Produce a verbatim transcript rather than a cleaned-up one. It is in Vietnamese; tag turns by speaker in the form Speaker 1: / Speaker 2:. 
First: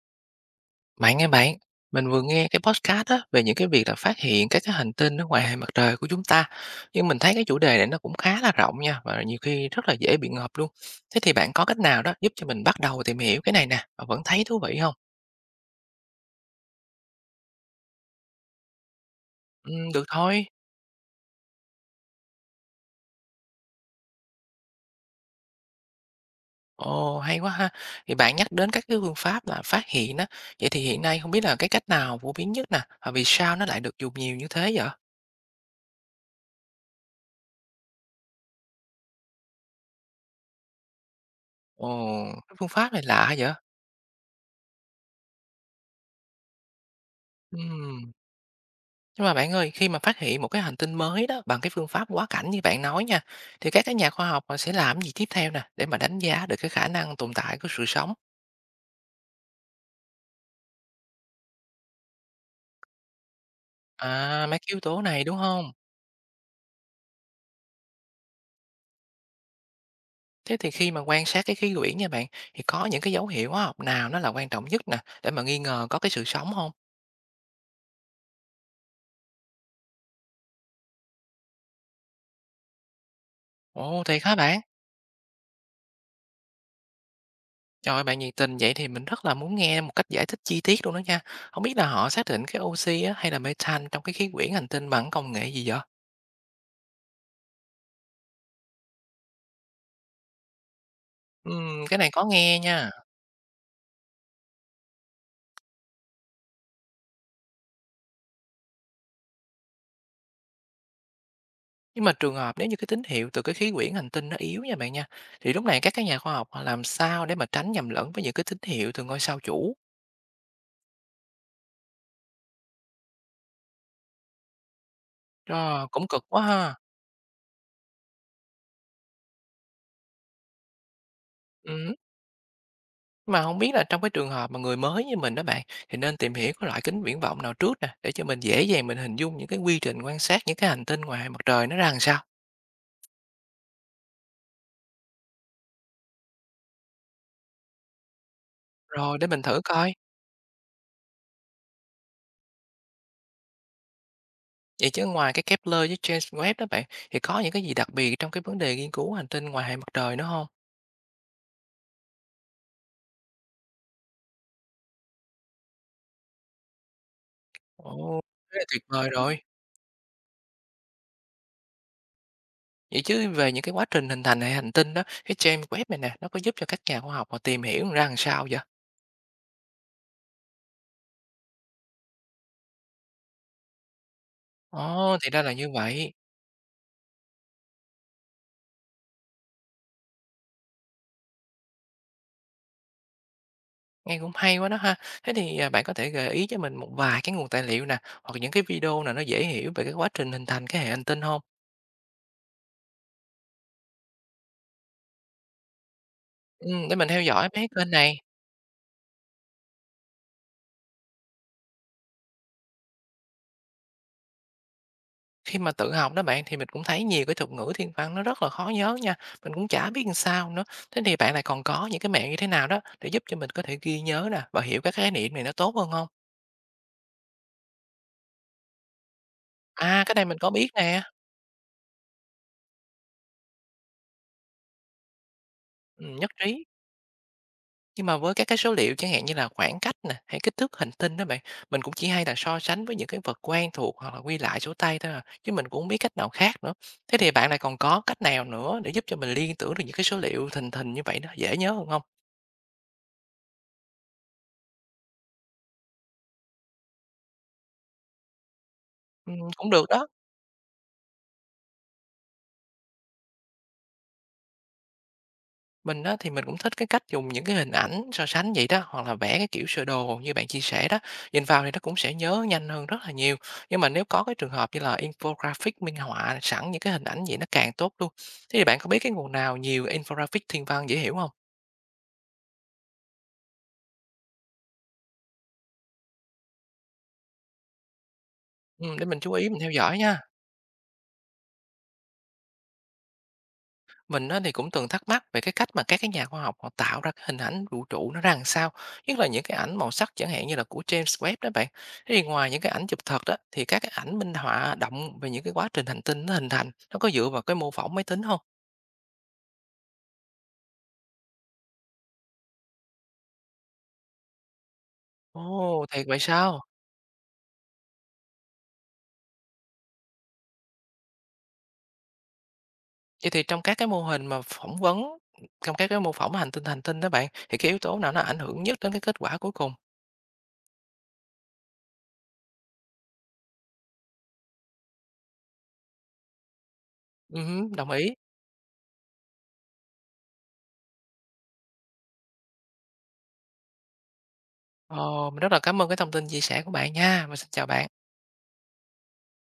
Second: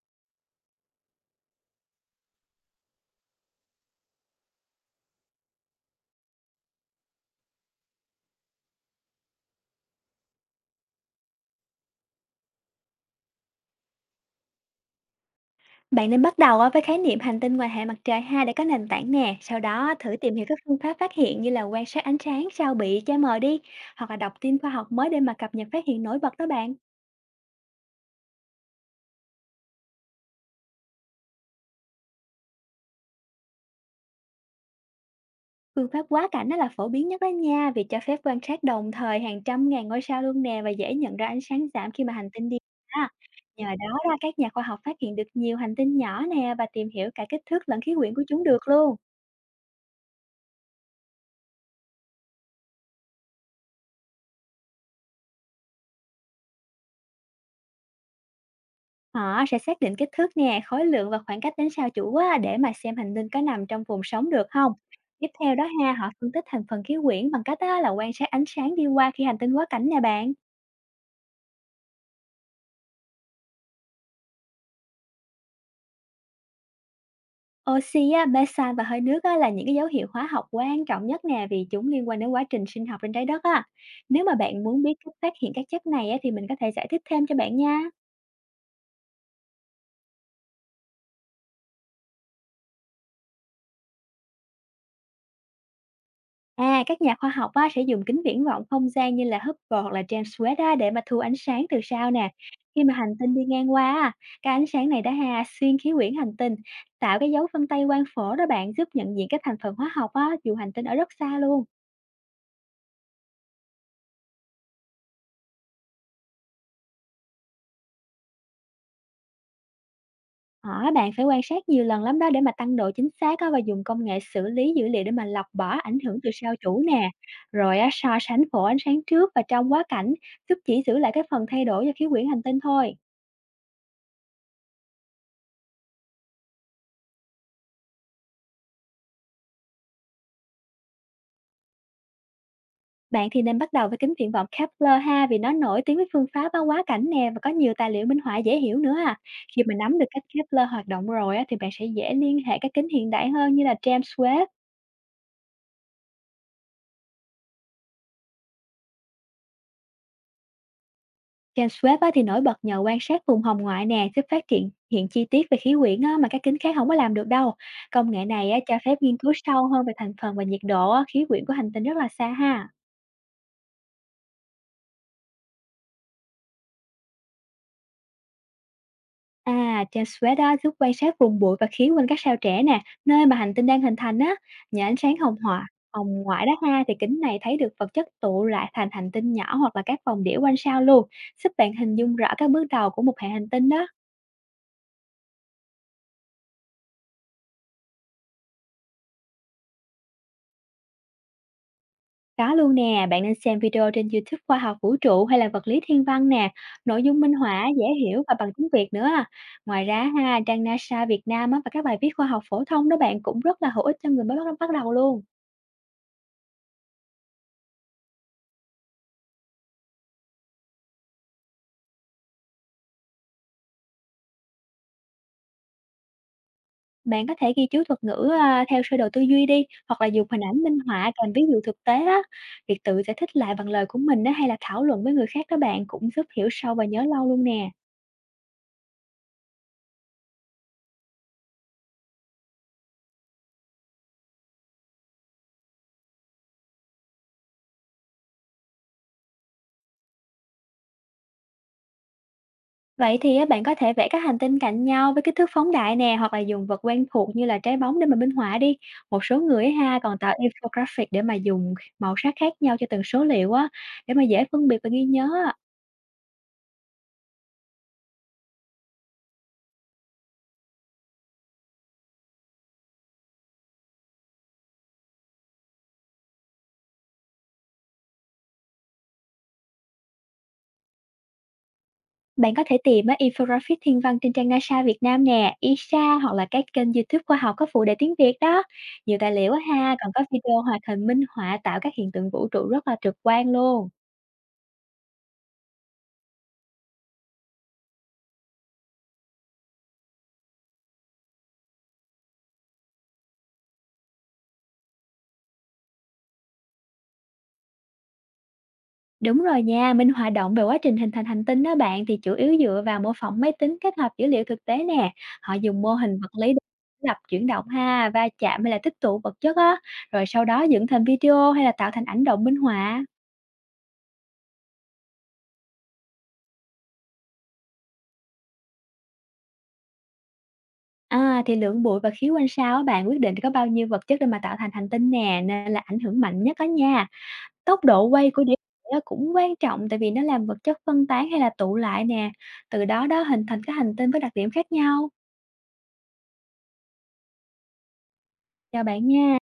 Speaker 1: Bạn nghe bạn, mình vừa nghe cái podcast đó về những cái việc là phát hiện các cái hành tinh ở ngoài hệ mặt trời của chúng ta. Nhưng mình thấy cái chủ đề này nó cũng khá là rộng nha, và nhiều khi rất là dễ bị ngợp luôn. Thế thì bạn có cách nào đó giúp cho mình bắt đầu tìm hiểu cái này nè mà vẫn thấy thú vị không?
Speaker 2: Bạn nên bắt đầu á với khái niệm hành tinh ngoài hệ mặt trời ha để có nền tảng nè, sau
Speaker 1: Ừ,
Speaker 2: đó
Speaker 1: được
Speaker 2: thử tìm hiểu
Speaker 1: thôi.
Speaker 2: các phương pháp phát hiện như là quan sát ánh sáng sao bị che mờ đi, hoặc là đọc tin khoa học mới để mà cập nhật phát hiện nổi bật đó bạn.
Speaker 1: Ồ, hay quá ha. Thì bạn nhắc đến các cái phương pháp là phát hiện đó. Vậy thì hiện nay không biết là cái cách nào phổ biến nhất nè, và vì sao nó lại được dùng nhiều như thế vậy?
Speaker 2: Phương pháp quá cảnh đó là phổ biến nhất đó nha, vì cho phép quan sát đồng thời hàng trăm ngàn ngôi sao luôn nè và dễ nhận ra ánh sáng
Speaker 1: Ồ,
Speaker 2: giảm khi mà hành tinh
Speaker 1: cái
Speaker 2: đi
Speaker 1: phương pháp này
Speaker 2: ha.
Speaker 1: lạ vậy?
Speaker 2: Nhờ đó ra các nhà khoa học phát hiện được nhiều hành tinh nhỏ nè và tìm hiểu cả kích thước
Speaker 1: Ừ.
Speaker 2: lẫn khí quyển của chúng được luôn.
Speaker 1: Nhưng mà bạn ơi, khi mà phát hiện một cái hành tinh mới đó bằng cái phương pháp quá cảnh như bạn nói nha, thì các cái nhà khoa học họ sẽ làm gì tiếp theo nè để mà đánh giá được cái khả năng tồn tại của sự sống?
Speaker 2: Họ sẽ xác định kích thước nè, khối lượng và khoảng cách đến sao chủ á, để mà xem hành tinh có nằm trong vùng sống được
Speaker 1: À, mấy cái
Speaker 2: không.
Speaker 1: yếu tố này
Speaker 2: Tiếp
Speaker 1: đúng
Speaker 2: theo đó
Speaker 1: không?
Speaker 2: ha, họ phân tích thành phần khí quyển bằng cách á, là quan sát ánh sáng đi qua khi hành tinh quá cảnh nè bạn.
Speaker 1: Thế thì khi mà quan sát cái khí quyển nha bạn, thì có những cái dấu hiệu hóa học nào nó là quan trọng nhất nè để mà nghi ngờ có cái sự sống không?
Speaker 2: Oxy, á, metan và hơi nước á, là những cái dấu hiệu hóa học quan trọng nhất nè, vì chúng liên quan đến quá trình sinh học trên trái đất á.
Speaker 1: Ồ, thiệt
Speaker 2: Nếu mà
Speaker 1: hả bạn?
Speaker 2: bạn muốn biết cách phát hiện các chất này á, thì mình có thể giải thích thêm cho bạn nha.
Speaker 1: Trời ơi, bạn nhiệt tình vậy thì mình rất là muốn nghe một cách giải thích chi tiết luôn đó nha. Không biết là họ xác định cái oxy á, hay là methane trong cái khí quyển hành tinh bằng công nghệ gì vậy?
Speaker 2: À, các nhà khoa học á, sẽ dùng kính viễn vọng không gian như là Hubble hoặc là James Webb á, để mà thu ánh sáng từ
Speaker 1: Ừm, cái này
Speaker 2: sao
Speaker 1: có
Speaker 2: nè.
Speaker 1: nghe
Speaker 2: Khi
Speaker 1: nha.
Speaker 2: mà hành tinh đi ngang qua, á, cái ánh sáng này đã hà xuyên khí quyển hành tinh, tạo cái dấu vân tay quang phổ đó bạn, giúp nhận diện các thành phần hóa học á, dù hành tinh ở rất xa luôn.
Speaker 1: Nhưng mà trường hợp nếu như cái tín hiệu từ cái khí quyển hành tinh nó yếu nha bạn nha, thì lúc này các cái nhà khoa học họ làm sao để mà tránh nhầm lẫn với những cái tín hiệu từ ngôi sao chủ?
Speaker 2: Họ bạn phải quan sát nhiều lần lắm đó để mà tăng độ chính xác á, và dùng công nghệ xử lý dữ liệu để mà lọc bỏ
Speaker 1: Ờ,
Speaker 2: ảnh
Speaker 1: cũng
Speaker 2: hưởng
Speaker 1: cực
Speaker 2: từ
Speaker 1: quá
Speaker 2: sao
Speaker 1: ha.
Speaker 2: chủ nè. Rồi á, so sánh phổ ánh sáng trước và trong quá cảnh giúp chỉ giữ lại cái phần thay đổi do
Speaker 1: Ừm,
Speaker 2: khí quyển hành tinh thôi.
Speaker 1: mà không biết là trong cái trường hợp mà người mới như mình đó bạn, thì nên tìm hiểu cái loại kính viễn vọng nào trước nè, để cho mình dễ dàng mình hình dung những cái quy trình quan sát những cái hành tinh ngoài mặt trời nó ra làm sao?
Speaker 2: Bạn thì nên bắt đầu với kính viễn vọng Kepler ha, vì nó nổi tiếng với phương pháp báo quá cảnh nè và có nhiều tài liệu minh họa dễ hiểu nữa à.
Speaker 1: Rồi để mình thử
Speaker 2: Khi mà
Speaker 1: coi.
Speaker 2: nắm được cách Kepler hoạt động rồi á, thì bạn sẽ dễ liên hệ các kính hiện đại hơn như là James Webb.
Speaker 1: Vậy chứ ngoài cái Kepler với James Webb đó bạn, thì có những cái gì đặc biệt trong cái vấn đề nghiên cứu hành tinh ngoài hệ mặt trời nữa không?
Speaker 2: James Webb á, thì nổi bật nhờ quan sát vùng hồng ngoại nè, giúp phát hiện hiện chi tiết về khí quyển á, mà các kính khác không có làm được đâu. Công
Speaker 1: Ồ,
Speaker 2: nghệ này
Speaker 1: thế
Speaker 2: á,
Speaker 1: là
Speaker 2: cho
Speaker 1: tuyệt
Speaker 2: phép
Speaker 1: vời
Speaker 2: nghiên cứu
Speaker 1: rồi!
Speaker 2: sâu hơn về thành phần và nhiệt độ á, khí quyển của hành tinh rất là xa ha.
Speaker 1: Vậy chứ về những cái quá trình hình thành hệ hành tinh đó, cái trang web này nè, nó có giúp cho các nhà khoa học họ tìm hiểu ra làm sao vậy?
Speaker 2: À, trên Sweat á, giúp quan sát vùng bụi và khí quanh các sao trẻ nè, nơi mà hành tinh đang hình thành á. Nhờ ánh sáng
Speaker 1: Ồ, thì
Speaker 2: hồng
Speaker 1: ra là
Speaker 2: ngoại,
Speaker 1: như
Speaker 2: hồng
Speaker 1: vậy.
Speaker 2: ngoại đó ha, thì kính này thấy được vật chất tụ lại thành hành tinh nhỏ hoặc là các vòng đĩa quanh sao luôn. Giúp bạn hình dung rõ các bước đầu của một hệ hành tinh đó.
Speaker 1: Nghe cũng hay quá đó ha. Thế thì à, bạn có thể gợi ý cho mình một vài cái nguồn tài liệu nè, hoặc những cái video nào nó dễ hiểu về cái quá trình hình thành cái hệ hành tinh không?
Speaker 2: Có luôn nè, bạn nên xem video trên YouTube khoa học vũ trụ hay là vật lý thiên văn nè.
Speaker 1: Ừ, để
Speaker 2: Nội
Speaker 1: mình
Speaker 2: dung
Speaker 1: theo
Speaker 2: minh
Speaker 1: dõi
Speaker 2: họa
Speaker 1: mấy
Speaker 2: dễ
Speaker 1: kênh này.
Speaker 2: hiểu và bằng tiếng Việt nữa. Ngoài ra ha, trang NASA Việt Nam á, và các bài viết khoa học phổ thông đó bạn, cũng rất là hữu ích cho người mới bắt bắt đầu luôn.
Speaker 1: Khi mà tự học đó bạn thì mình cũng thấy nhiều cái thuật ngữ thiên văn nó rất là khó nhớ nha. Mình cũng chả biết làm sao nữa. Thế thì bạn lại còn có những cái mẹo như thế nào đó để giúp cho mình có thể ghi nhớ nè và hiểu các khái niệm này nó tốt hơn không?
Speaker 2: Bạn có thể ghi chú thuật ngữ, a, theo sơ đồ tư duy đi, hoặc
Speaker 1: À,
Speaker 2: là
Speaker 1: cái này
Speaker 2: dùng
Speaker 1: mình
Speaker 2: hình
Speaker 1: có
Speaker 2: ảnh
Speaker 1: biết
Speaker 2: minh
Speaker 1: nè.
Speaker 2: họa kèm ví dụ thực tế á. Việc tự giải thích lại bằng lời của mình đó, hay là thảo luận với người khác đó bạn, cũng
Speaker 1: Ừm,
Speaker 2: giúp
Speaker 1: nhất
Speaker 2: hiểu
Speaker 1: trí.
Speaker 2: sâu và nhớ lâu luôn nè.
Speaker 1: Nhưng mà với các cái số liệu chẳng hạn như là khoảng cách nè, hay kích thước hành tinh đó bạn, mình cũng chỉ hay là so sánh với những cái vật quen thuộc hoặc là ghi lại số tay thôi à, chứ mình cũng hông biết cách nào khác nữa. Thế thì bạn lại còn có cách nào nữa để giúp cho mình liên tưởng được những cái số liệu thình thình như vậy đó, dễ nhớ hơn không?
Speaker 2: Vậy thì á, bạn có thể vẽ các hành tinh cạnh nhau với kích thước phóng đại nè, hoặc là dùng vật quen thuộc như là trái bóng để mà minh họa đi. Một số
Speaker 1: Ừm,
Speaker 2: người
Speaker 1: cũng
Speaker 2: ấy
Speaker 1: được
Speaker 2: ha,
Speaker 1: đó.
Speaker 2: còn tạo infographic để mà dùng màu sắc khác nhau cho từng số liệu á, để mà dễ phân biệt và ghi nhớ á.
Speaker 1: Mình á, thì mình cũng thích cái cách dùng những cái hình ảnh so sánh vậy đó, hoặc là vẽ cái kiểu sơ đồ như bạn chia sẻ đó. Nhìn vào thì nó cũng sẽ nhớ nhanh hơn rất là nhiều. Nhưng mà nếu có cái trường hợp như là infographic minh họa sẵn những cái hình ảnh vậy, nó càng tốt luôn. Thế thì bạn có biết cái nguồn nào nhiều infographic thiên văn dễ hiểu không?
Speaker 2: Bạn có thể tìm á, infographic thiên văn trên trang NASA Việt Nam nè, e ét a hoặc là các kênh YouTube khoa học có phụ đề tiếng Việt đó.
Speaker 1: Ừ, để
Speaker 2: Nhiều
Speaker 1: mình
Speaker 2: tài
Speaker 1: chú ý
Speaker 2: liệu á
Speaker 1: mình theo
Speaker 2: ha,
Speaker 1: dõi
Speaker 2: còn
Speaker 1: nha.
Speaker 2: có video hoạt hình minh họa tạo các hiện tượng vũ trụ rất là trực quan luôn.
Speaker 1: Mình á, thì cũng từng thắc mắc về cái cách mà các cái nhà khoa học họ tạo ra cái hình ảnh vũ trụ nó ra làm sao, nhất là những cái ảnh màu sắc chẳng hạn như là của James Webb đó bạn. Thế thì ngoài những cái ảnh chụp thật đó, thì các cái ảnh minh họa động về những cái quá trình hành tinh nó hình thành, nó có dựa vào cái mô phỏng máy tính không?
Speaker 2: Đúng rồi nha, minh họa động về quá trình hình thành hành tinh đó bạn, thì chủ yếu dựa vào mô phỏng máy tính kết hợp dữ liệu thực tế nè. Họ dùng
Speaker 1: Ồ,
Speaker 2: mô
Speaker 1: thiệt
Speaker 2: hình
Speaker 1: vậy
Speaker 2: vật lý để
Speaker 1: sao?
Speaker 2: lập chuyển động ha, va chạm hay là tích tụ vật chất á, rồi sau đó dựng thành video hay là tạo thành ảnh động minh họa.
Speaker 1: Vậy thì trong các cái mô hình mà phỏng vấn, trong các cái mô phỏng hành tinh hành tinh đó bạn, thì cái yếu tố nào nó ảnh hưởng nhất đến cái kết quả cuối cùng?
Speaker 2: À, thì lượng bụi và khí quanh sao á bạn, quyết định có bao nhiêu vật chất để mà tạo thành hành tinh nè, nên là ảnh hưởng mạnh nhất đó nha.
Speaker 1: Ừ,
Speaker 2: Tốc
Speaker 1: đồng
Speaker 2: độ
Speaker 1: ý.
Speaker 2: quay của đĩa nó cũng quan trọng, tại vì nó làm vật chất phân tán hay là tụ lại nè. Từ đó đó hình thành các hành tinh với đặc điểm khác nhau.
Speaker 1: Ồ, mình rất là cảm ơn cái thông tin chia sẻ của bạn nha. Và xin chào bạn.
Speaker 2: Chào bạn nha.